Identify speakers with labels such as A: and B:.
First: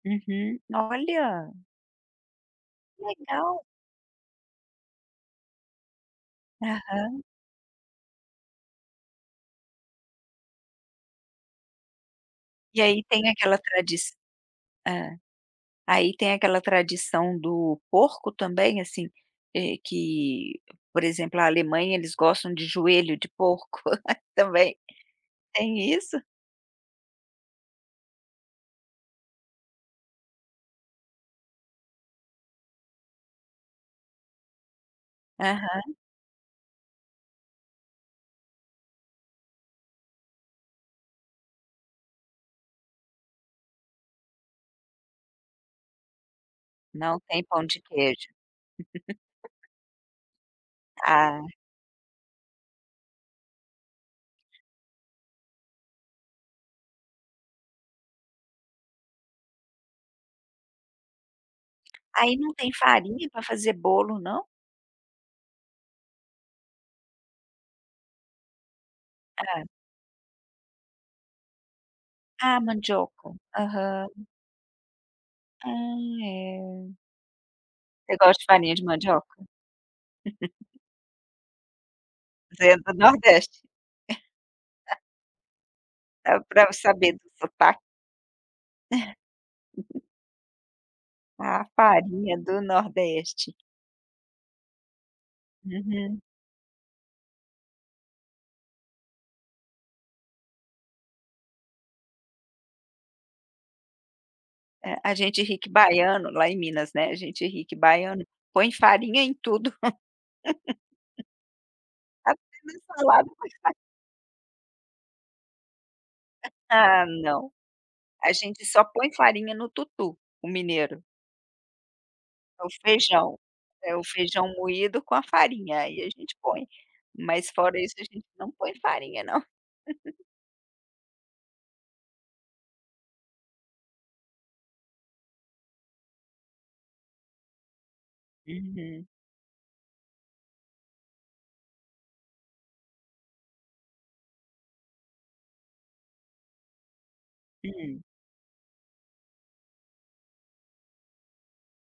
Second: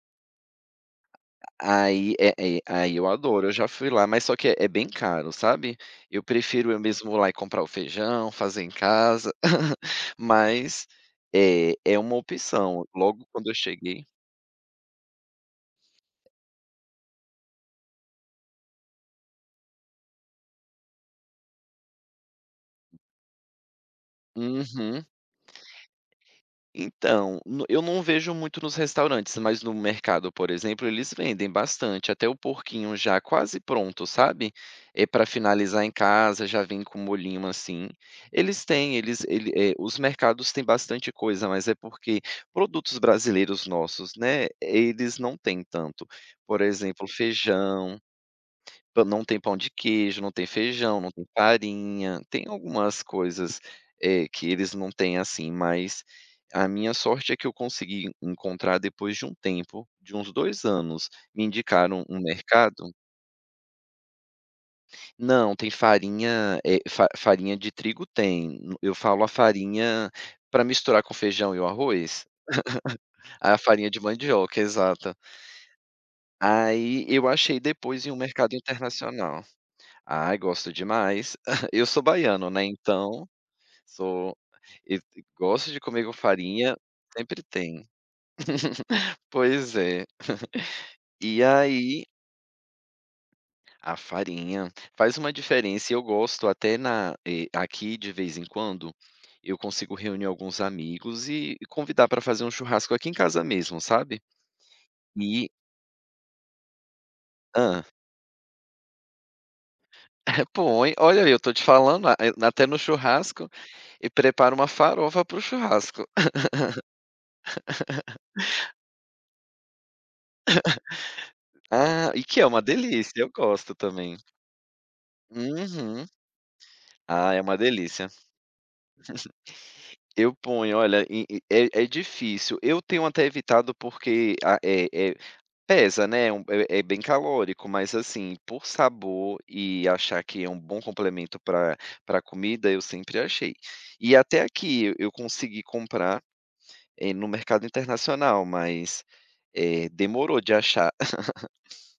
A: Uhum, olha.
B: A aí, é é aí eu adoro, eu
A: Legal.
B: já fui lá mas só que é é bem caro, sabe? Eu prefiro eu mesmo ir
A: Aham.
B: lá e comprar o feijão, fazer em casa. Mas, é é uma
A: E
B: opção.
A: aí
B: Logo
A: tem
B: quando eu
A: aquela tradi
B: cheguei
A: hã. Aí tem aquela tradição do porco também, assim, eh, que por exemplo, a Alemanha eles gostam de joelho de porco também.
B: Uhum.
A: Tem isso?
B: Então, n eu não vejo muito nos restaurantes, mas no mercado, por exemplo, eles vendem bastante, até o porquinho já quase pronto, sabe? Eh, pra finalizar em
A: Aham.
B: casa, já vem com um molhinho, assim. Eles têm, eles ele eh, os mercados têm bastante coisa, mas é porque produtos brasileiros, nossos, né, eles não têm tanto. Por exemplo
A: Não tem pão de
B: feijão,
A: queijo.
B: pã não tem pão de queijo, não tem feijão, não tem
A: Ah.
B: farinha. Tem algumas coisas, eh, que eles não têm, assim, mas a minha sorte é que eu consegui encontrar depois de um tempo, de uns 2 anos, me indicaram um
A: Aí não tem
B: mercado
A: farinha pra fazer bolo, não?
B: Não, tem farinha, eh, fa farinha de trigo tem, eu falo a
A: Hã.
B: farinha pra misturar com feijão e o arroz?
A: Ah, mandioca,
B: A farinha de
A: aham.
B: mandioca, exata.
A: Ah, é.
B: Aí, eu achei depois em um
A: Você gosta de
B: mercado
A: farinha de mandioca?
B: internacional. Ai, gosto demais. Eu sou baiano, né,
A: Você é do
B: então
A: Nordeste.
B: sou, e gosto de comer com
A: Dá pra
B: farinha,
A: saber do
B: sempre
A: sotaque.
B: tem. Pois é. E
A: A
B: aí
A: farinha do nordeste.
B: A farinha. Faz uma diferença e eu
A: Uhum.
B: gosto até na eh, aqui de vez em quando, eu consigo reunir alguns amigos e convidar pra fazer um churrasco aqui em casa mesmo, sabe?
A: É, a gente
B: E
A: ri que baiano lá em Minas, né, a gente ri que
B: Hã?
A: baiano, põe farinha em tudo.
B: Põe. Olha, eu tô te falando, a eh,
A: Até
B: até no
A: em salada põe
B: churrasco.
A: fa
B: E prepara uma farofa pra o churrasco.
A: Ah não. A gente só põe farinha no tutu, o mineiro.
B: Ah, e que é uma
A: É o
B: delícia, eu
A: feijão,
B: gosto
A: é o
B: também.
A: feijão moído com a farinha, aí
B: Uhum.
A: a gente põe.
B: Ah, é
A: Mas
B: uma
A: fora isso a
B: delícia.
A: gente não põe farinha não.
B: Eu ponho. Olha, e e é difícil, eu tenho até evitado porque a eh eh, pesa né, é um é é bem calórico. Mas assim, por
A: Uhum.
B: sabor e achar que é um bom complemento pra pra comida, eu sempre achei. E até aqui e eu consegui comprar, eh, no mercado
A: Hum.
B: internacional, mas, eh, demorou de achar.